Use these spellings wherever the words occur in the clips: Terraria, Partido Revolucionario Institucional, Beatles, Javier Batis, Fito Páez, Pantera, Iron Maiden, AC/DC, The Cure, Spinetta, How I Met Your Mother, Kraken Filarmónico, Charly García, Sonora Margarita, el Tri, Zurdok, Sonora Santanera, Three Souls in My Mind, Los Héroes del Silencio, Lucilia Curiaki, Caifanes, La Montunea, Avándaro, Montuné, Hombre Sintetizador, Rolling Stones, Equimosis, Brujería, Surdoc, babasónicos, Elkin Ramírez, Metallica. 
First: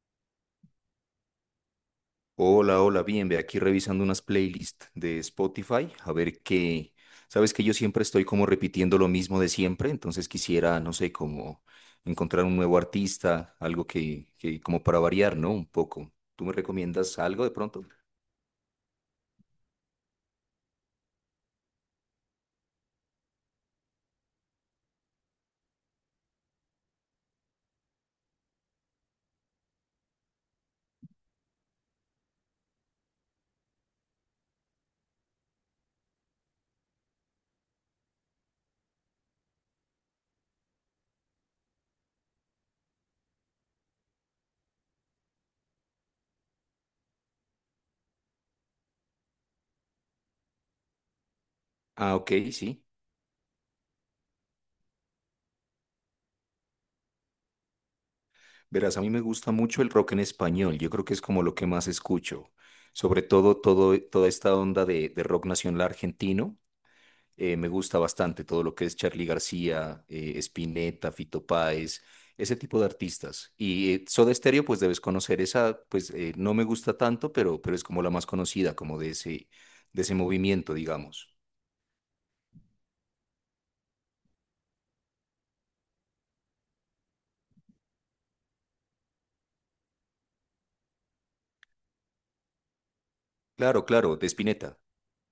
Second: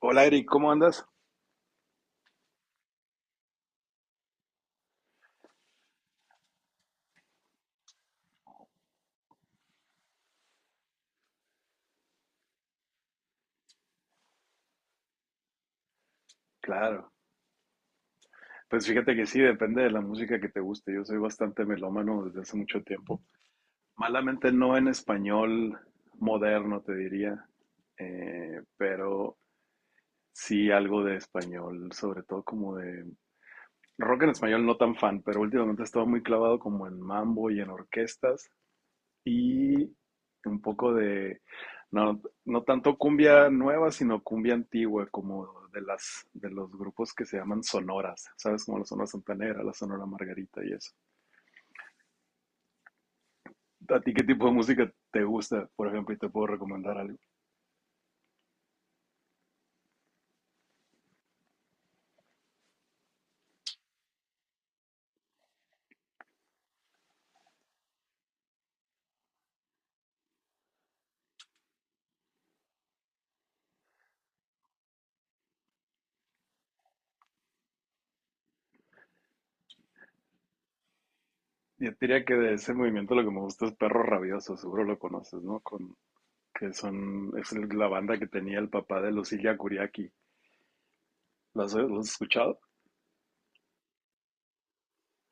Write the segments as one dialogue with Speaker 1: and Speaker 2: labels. Speaker 1: Hola Eric, ¿cómo andas?
Speaker 2: Hola, hola, bien, ve aquí revisando unas playlists de Spotify, a ver sabes que yo siempre estoy como repitiendo lo mismo de siempre, entonces quisiera, no sé, como encontrar un nuevo artista, algo que como para variar, ¿no? Un poco. ¿Tú me
Speaker 1: Claro,
Speaker 2: recomiendas algo de pronto?
Speaker 1: pues fíjate que sí, depende de la música que te guste. Yo soy bastante melómano desde hace mucho tiempo. Malamente no en español moderno, te diría, pero sí algo de español, sobre todo como de rock en español, no tan fan, pero últimamente he estado muy clavado como en mambo y en orquestas. Y un poco de, no, no tanto cumbia nueva, sino cumbia antigua, como de las, de los grupos que se llaman sonoras, ¿sabes? Como la Sonora Santanera, la Sonora Margarita y eso.
Speaker 2: Ah, ok, sí.
Speaker 1: ¿A ti qué tipo de música te gusta, por ejemplo, y te puedo recomendar algo?
Speaker 2: Verás, a mí me gusta mucho el rock en español, yo creo que es como lo que más escucho, sobre todo, toda esta onda de rock nacional argentino. Me gusta bastante todo lo que es Charly García, Spinetta, Fito Páez, ese tipo de artistas. Y Soda Stereo, pues debes conocer esa, pues no me gusta tanto, pero es como la más conocida, como de de ese movimiento, digamos.
Speaker 1: Yo diría que de ese movimiento lo que me gusta es Perro Rabioso, seguro lo conoces, ¿no? Con, que son, es la banda que tenía el papá de Lucilia Curiaki. ¿Lo has escuchado?
Speaker 2: Claro, claro, de Spinetta.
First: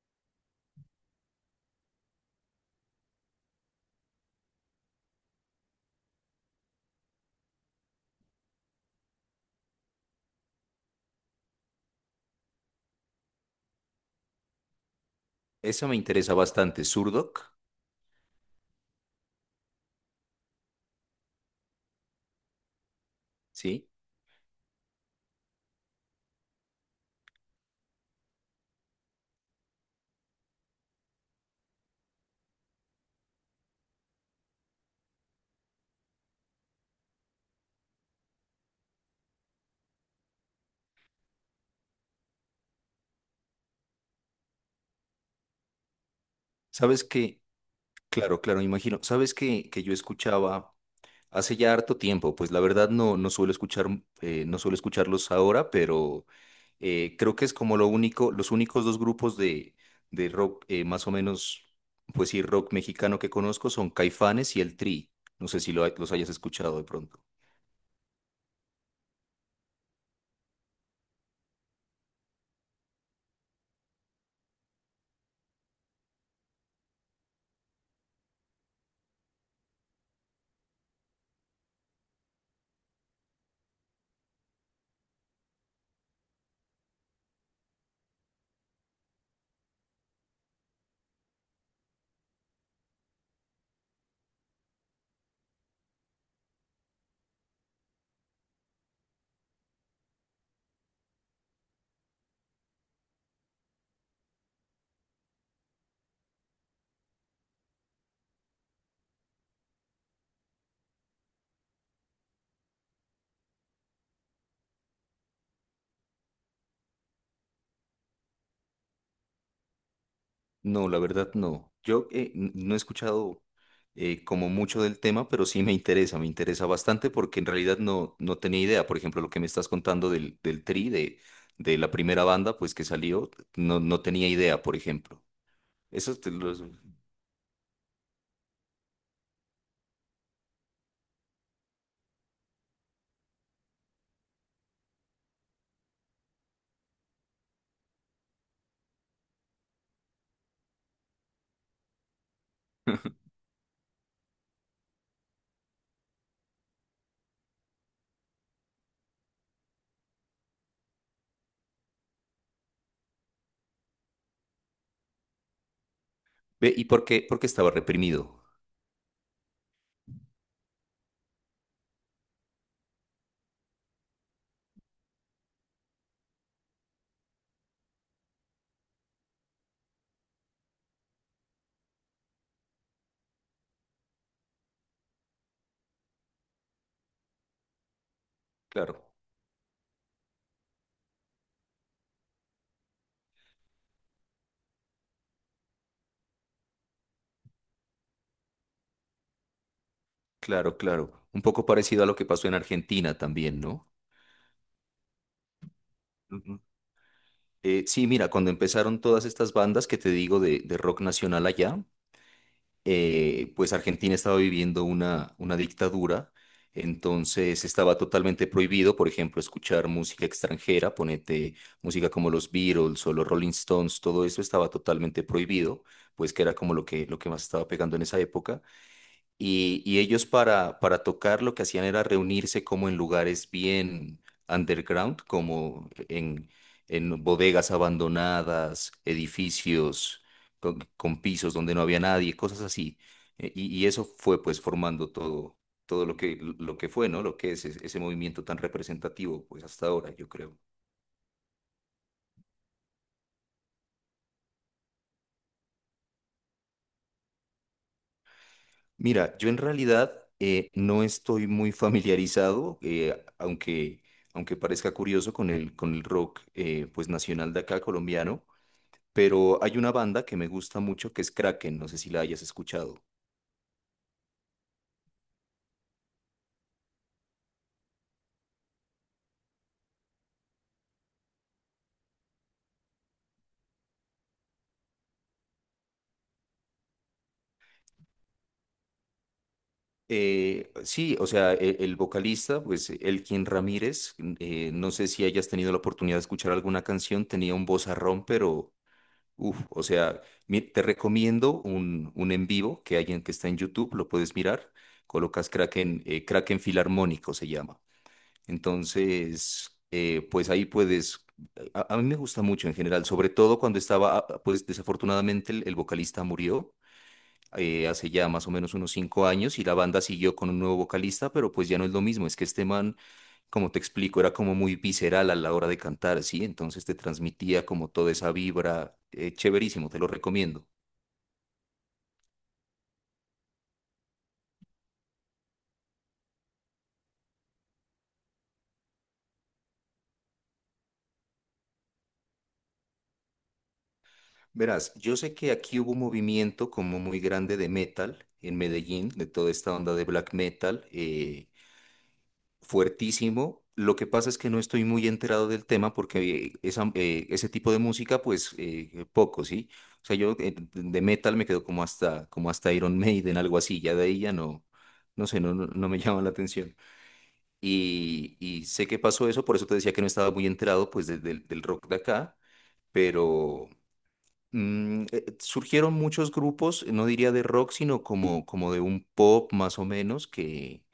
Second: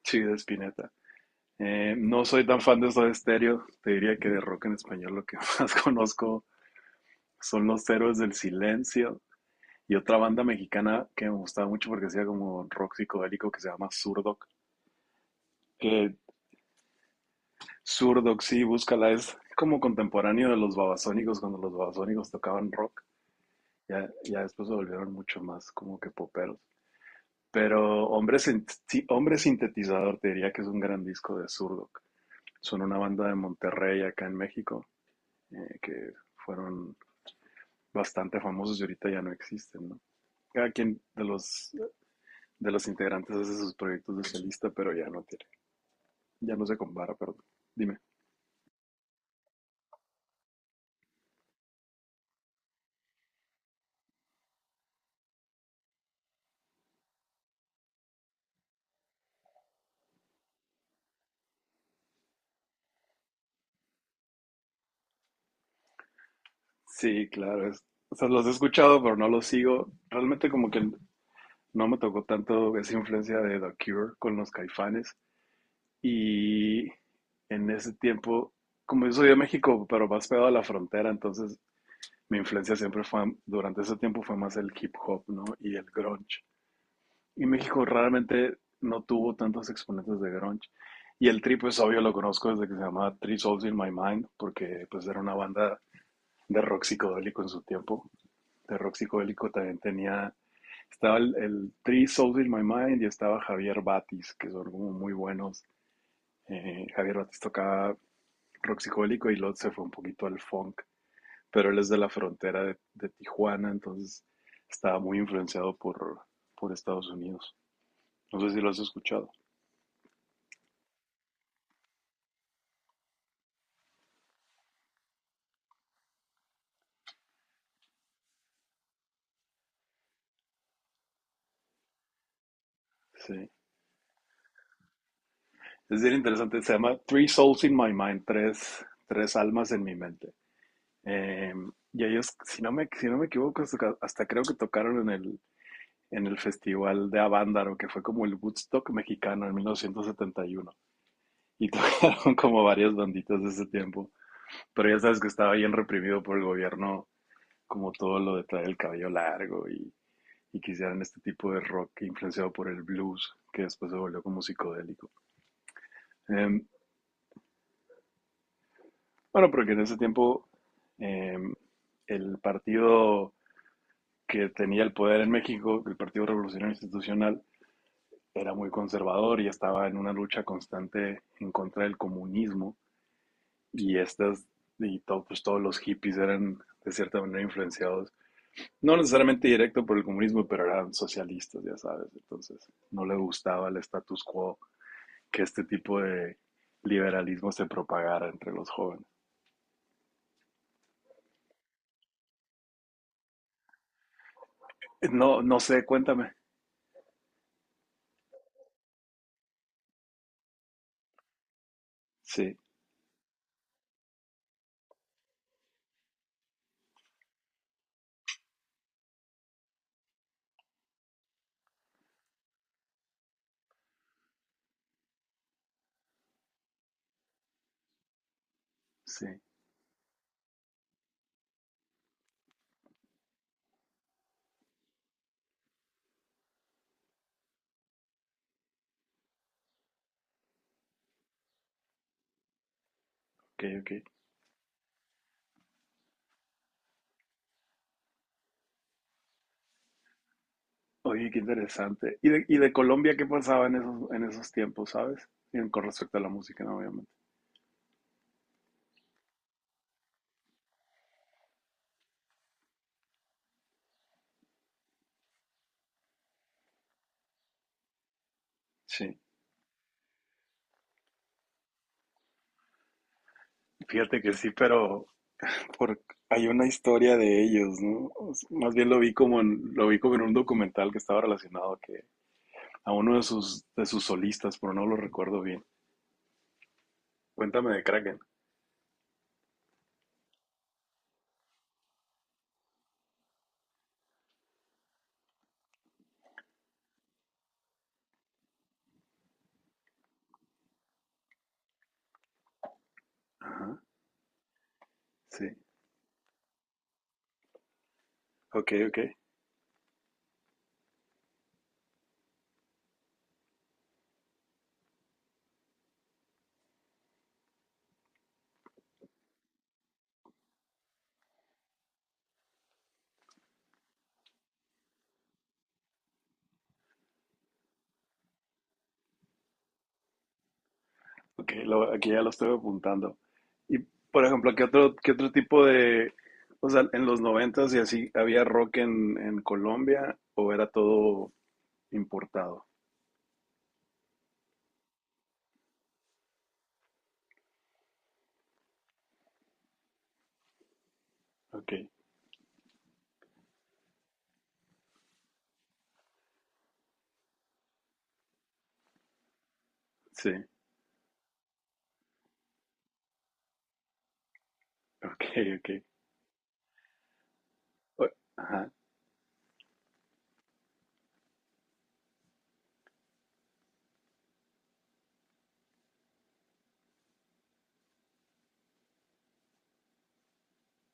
Speaker 1: Sí, de Spinetta. No soy tan fan de Soda Stereo. Te diría que de rock en español lo que más conozco son Los Héroes del Silencio y otra banda mexicana que me gustaba mucho porque hacía como rock psicodélico que se llama Surdoc.
Speaker 2: Esa me
Speaker 1: Que
Speaker 2: interesa bastante. Zurdok,
Speaker 1: Surdoc, sí, búscala, es como contemporáneo de los babasónicos cuando los babasónicos tocaban rock.
Speaker 2: ¿sí?
Speaker 1: Ya, ya después se volvieron mucho más como que poperos. Pero Hombre, Sin- Sí, Hombre Sintetizador te diría que es un gran disco de Surdoc. Son una banda de Monterrey acá en México, que fueron bastante famosos y ahorita ya no existen, ¿no? Cada quien de los, integrantes hace sus proyectos de solista, pero ya no tiene, ya no se
Speaker 2: ¿Sabes
Speaker 1: compara,
Speaker 2: que
Speaker 1: perdón. Dime.
Speaker 2: Claro, claro, me imagino. ¿Sabes que yo escuchaba? Hace ya harto tiempo, pues la verdad no suelo escuchar, no suelo escucharlos ahora, pero creo que es como lo único, los únicos dos grupos de rock, más o menos, pues sí, rock mexicano que conozco son Caifanes y el Tri. No sé si los hayas escuchado de pronto.
Speaker 1: Sí, claro, o sea, los he escuchado, pero no los sigo. Realmente como que no me tocó tanto esa influencia de The Cure con los Caifanes. Y en ese tiempo, como yo soy de México, pero más pegado a la frontera, entonces mi influencia siempre fue, durante ese tiempo fue más el hip hop, ¿no? Y el grunge. Y México raramente no tuvo tantos exponentes de grunge. Y el Tri, pues obvio lo conozco desde que se llamaba Three Souls in My Mind, porque pues era una banda de rock psicodélico en su tiempo. De rock psicodélico también tenía, estaba el Three Souls in My Mind y estaba Javier Batis, que son como muy buenos. Javier Batis tocaba rock psicodélico y luego se fue un poquito al funk, pero él es de la frontera de Tijuana, entonces estaba muy influenciado por Estados Unidos. No sé si lo has escuchado.
Speaker 2: No, la verdad no. Yo no he escuchado como mucho del tema, pero sí me interesa bastante porque en realidad no tenía idea. Por ejemplo, lo que me estás contando del Tri, de la primera banda, pues que salió,
Speaker 1: Sí.
Speaker 2: no tenía idea, por ejemplo.
Speaker 1: Es bien
Speaker 2: Eso te
Speaker 1: interesante,
Speaker 2: los...
Speaker 1: se llama Three Souls in My Mind, tres almas en mi mente. Eh, y ellos, si no me equivoco, hasta, creo que tocaron en el, festival de Avándaro, que fue como el Woodstock mexicano en 1971. Y uno. Y tocaron como varias banditas de ese tiempo. Pero ya sabes que estaba bien reprimido por el gobierno, como todo lo de traer el cabello largo y que hicieran este tipo de rock influenciado por el blues, que después se volvió como psicodélico. Eh,
Speaker 2: Ve, ¿y por qué? Porque estaba reprimido.
Speaker 1: Bueno, porque en ese tiempo, em, el partido que tenía el poder en México, el Partido Revolucionario Institucional, era muy conservador y estaba en una lucha constante en contra del comunismo. Y estas, pues, todos los hippies eran de cierta manera influenciados,
Speaker 2: Claro,
Speaker 1: no necesariamente directo por el comunismo, pero eran socialistas, ya sabes. Entonces, no le gustaba el status quo que este tipo de liberalismo se propagara entre los jóvenes.
Speaker 2: claro, claro. Un poco parecido a lo que pasó en Argentina también, ¿no?
Speaker 1: No, no sé, cuéntame.
Speaker 2: Ujú. Sí, mira, cuando empezaron todas estas bandas que te digo de rock nacional allá,
Speaker 1: Sí,
Speaker 2: pues Argentina estaba viviendo una dictadura, entonces estaba totalmente prohibido, por ejemplo, escuchar música extranjera, ponete música como los Beatles o los Rolling Stones, todo eso estaba totalmente prohibido, pues que era como lo lo que más estaba pegando en esa época.
Speaker 1: sí.
Speaker 2: Y ellos para tocar lo que hacían era reunirse como en lugares bien underground, como en bodegas abandonadas, edificios con pisos donde no había nadie, cosas así. E-
Speaker 1: Ok,
Speaker 2: Y, y
Speaker 1: ok.
Speaker 2: eso fue pues formando todo, todo lo lo que fue, ¿no? Lo que es ese movimiento tan representativo pues hasta ahora, yo creo.
Speaker 1: Oye, qué interesante. ¿Y de Colombia qué pasaba en esos, tiempos, sabes? En Con respecto a la música, ¿no? Obviamente.
Speaker 2: Mira, yo en realidad no estoy muy familiarizado, aunque parezca curioso con con el rock pues nacional de acá colombiano,
Speaker 1: Sí,
Speaker 2: pero hay una banda que me gusta mucho que es Kraken, no sé si la hayas escuchado.
Speaker 1: fíjate que sí, pero por, hay una historia de ellos, ¿no? Más bien lo vi como en un documental que estaba relacionado a que a uno de sus solistas, pero no lo recuerdo bien. Cuéntame de Kraken.
Speaker 2: Sí, o sea, el vocalista, pues Elkin Ramírez, no sé si hayas tenido la oportunidad de escuchar alguna canción, tenía un vozarrón, pero uf, o sea, te recomiendo un en vivo que hay en que está en
Speaker 1: Ajá,
Speaker 2: YouTube, lo puedes mirar. Colocas
Speaker 1: sí.
Speaker 2: Kraken, Kraken Filarmónico se llama.
Speaker 1: Ok, ok.
Speaker 2: Entonces, pues ahí puedes. A mí me gusta mucho en general, sobre todo cuando estaba, ah, pues desafortunadamente el vocalista murió hace ya más o menos unos cinco años y la banda siguió con un nuevo vocalista, pero pues ya no es lo mismo. Es que este man como te explico, era como muy visceral a la hora de cantar, ¿sí? Entonces te transmitía como toda esa vibra, chéverísimo, te lo recomiendo.
Speaker 1: Ok, aquí ya lo estoy apuntando. Y, por ejemplo, ¿qué otro tipo de, o sea, en los 90s y así, había rock en Colombia o era todo importado?
Speaker 2: Verás, yo sé que aquí hubo un movimiento como muy grande de metal en Medellín, de toda esta onda de black metal,
Speaker 1: Ok,
Speaker 2: fuertísimo. Lo que pasa es que no estoy muy enterado del tema porque ese tipo de música, pues poco, ¿sí? O sea,
Speaker 1: sí,
Speaker 2: yo de metal me quedo como hasta Iron Maiden, algo así, ya de ahí ya no,
Speaker 1: ok,
Speaker 2: no sé,
Speaker 1: ok.
Speaker 2: no me llama la atención.
Speaker 1: O-
Speaker 2: Y
Speaker 1: Ajá,
Speaker 2: sé que pasó eso, por eso te decía que no estaba muy enterado pues del rock de acá, pero surgieron muchos grupos, no diría de rock, sino como de un pop más o menos, que,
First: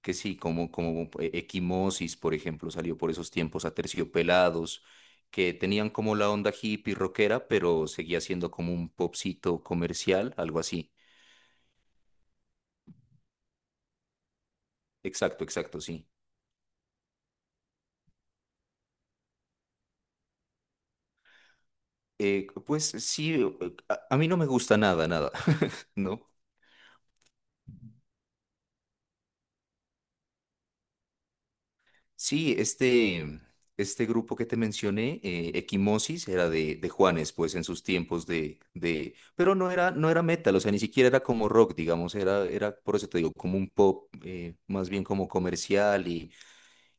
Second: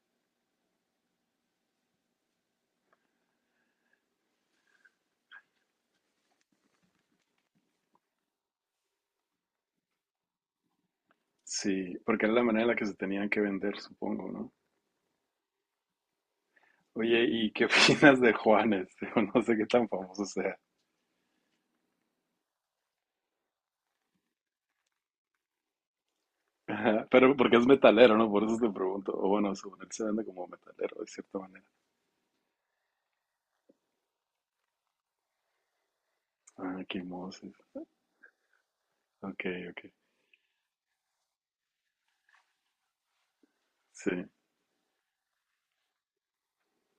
Speaker 2: que sí, como Equimosis, por ejemplo, salió por esos tiempos, Aterciopelados, que tenían como la onda hippie rockera, pero seguía siendo como un popcito comercial, algo así.
Speaker 1: sí, porque era la manera en la que se tenían que vender, supongo, ¿no?
Speaker 2: Exacto, exacto, sí.
Speaker 1: Oye, ¿y qué opinas de Juanes? Digo, no sé qué tan famoso sea.
Speaker 2: Pues sí, a mí no me gusta nada, nada. ¿No?
Speaker 1: Ajá, pero porque es metalero, ¿no? Por eso te pregunto. O bueno, según él se vende como metalero, de cierta manera.
Speaker 2: Sí, este grupo que te mencioné, Equimosis, era
Speaker 1: Ah,
Speaker 2: de
Speaker 1: qué
Speaker 2: Juanes,
Speaker 1: moses.
Speaker 2: pues en sus tiempos
Speaker 1: Ok,
Speaker 2: pero no
Speaker 1: ok.
Speaker 2: era, no era metal, o sea, ni siquiera era como rock, digamos, era, por eso te digo, como un pop,
Speaker 1: Sí.
Speaker 2: más bien como comercial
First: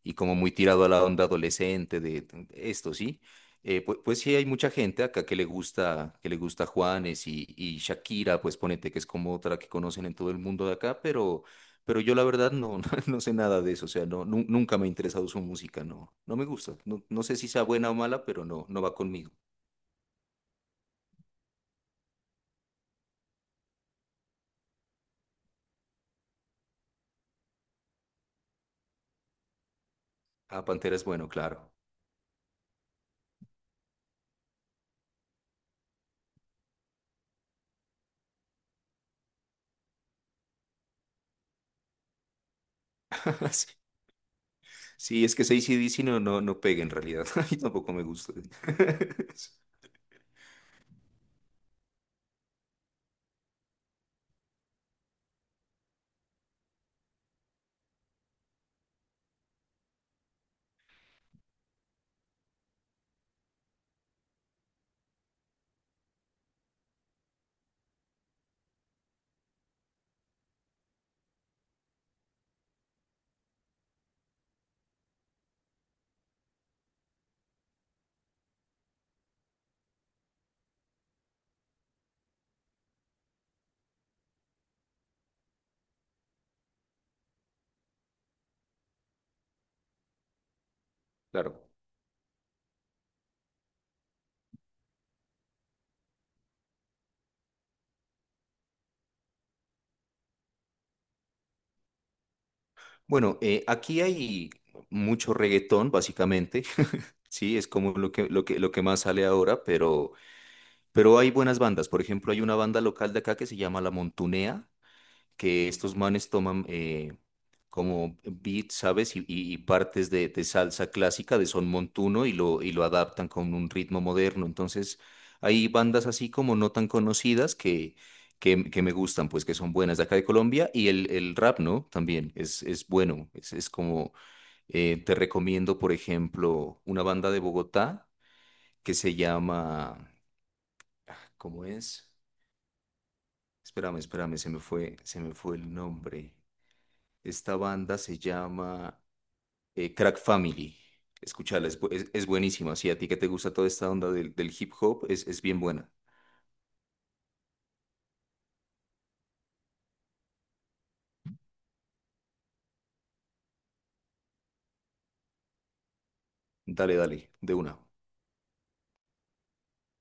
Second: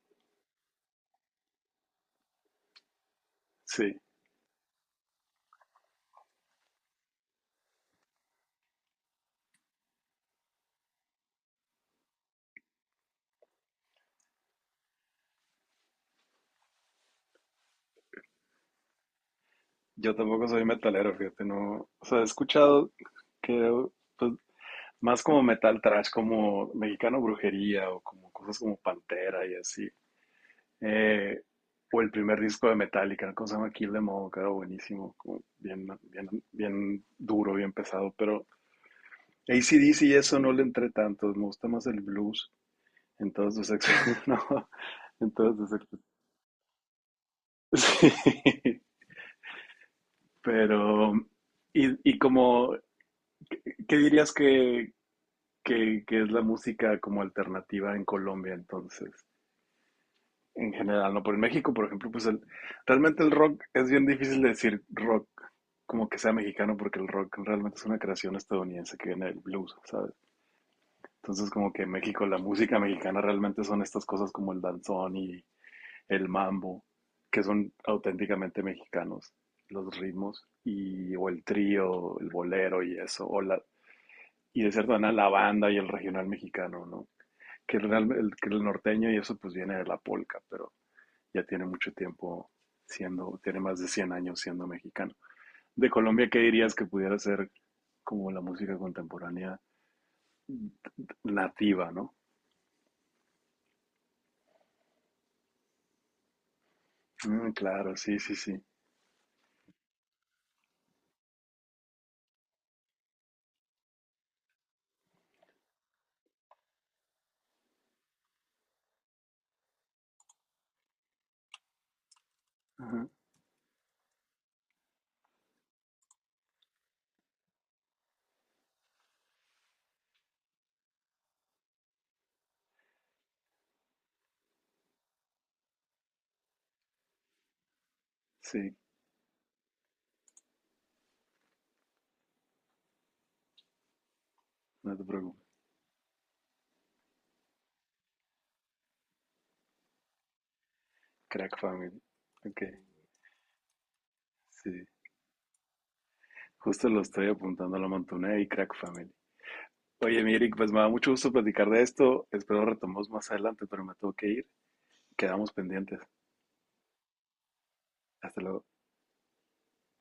Speaker 2: y como muy tirado a la onda adolescente de esto, ¿sí?
Speaker 1: Sí,
Speaker 2: Pues sí hay mucha gente acá que le gusta Juanes y Shakira, pues ponete que es como otra que conocen en todo el mundo de acá, pero yo la verdad no, no sé nada de eso, o sea, nunca me ha interesado su música, no me gusta, no, no sé si sea buena o mala, pero no, no va conmigo.
Speaker 1: yo tampoco soy metalero, fíjate, no, o sea, he escuchado que pues, más como metal trash, como Mexicano Brujería o como cosas como Pantera y así.
Speaker 2: Ah, Pantera es bueno,
Speaker 1: Eh,
Speaker 2: claro.
Speaker 1: o el primer disco de Metallica, ¿no? ¿Cómo se llama? Kill Them All, que era buenísimo, como bien, bien, bien duro, bien pesado, pero AC/DC y eso no le entré tanto, me gusta más el blues,
Speaker 2: Sí,
Speaker 1: entonces, no,
Speaker 2: sí, es que
Speaker 1: entonces,
Speaker 2: ac no, no pega en realidad. A mí tampoco me
Speaker 1: sí,
Speaker 2: gusta.
Speaker 1: pero, y como, ¿qué dirías que es la música como alternativa en Colombia, entonces, en general, ¿no? Por En México, por ejemplo, pues realmente el rock es bien difícil de decir rock como que sea mexicano, porque el rock realmente es una creación estadounidense que viene del blues, ¿sabes? Entonces, como que en México, la música mexicana realmente son estas cosas como el danzón y el mambo, que son auténticamente mexicanos, los ritmos, y, o el trío, el bolero y eso, y de cierta manera la banda y el regional mexicano, ¿no? que el, que el norteño y eso pues viene de la polca, pero ya tiene
Speaker 2: Claro.
Speaker 1: mucho tiempo siendo, tiene más de 100 años siendo mexicano. De Colombia, ¿qué dirías que pudiera ser como la música contemporánea nativa, ¿no?
Speaker 2: Bueno, aquí hay mucho reggaetón, básicamente.
Speaker 1: Mm,
Speaker 2: Sí, es como
Speaker 1: claro,
Speaker 2: lo
Speaker 1: sí, sí, sí.
Speaker 2: lo que más sale ahora, pero hay buenas bandas. Por ejemplo, hay una banda local de acá que se llama La Montunea, que estos manes toman como beats, ¿sabes? Y partes de salsa clásica, de son montuno, y lo
Speaker 1: Ajá,
Speaker 2: adaptan con un ritmo moderno. Entonces, hay bandas así como no tan conocidas que me gustan, pues que son buenas de acá de Colombia. Y el rap, ¿no? También es bueno, es como te recomiendo, por ejemplo, una banda de Bogotá
Speaker 1: sí,
Speaker 2: que se llama, ¿cómo es? Espérame, espérame, se me
Speaker 1: no te preocupes.
Speaker 2: fue el nombre. Esta banda se llama Crack Family.
Speaker 1: Crack
Speaker 2: Escúchala,
Speaker 1: Family.
Speaker 2: es
Speaker 1: Ok,
Speaker 2: buenísima. Si a ti que te gusta toda esta onda del hip
Speaker 1: sí.
Speaker 2: hop, es bien buena.
Speaker 1: Justo lo estoy apuntando a la Montuné y Crack Family. Oye, mi Eric, pues me da mucho gusto platicar de esto. Espero retomemos más adelante, pero me tengo que ir. Quedamos pendientes.
Speaker 2: Dale, dale, de una.
Speaker 1: Hasta luego.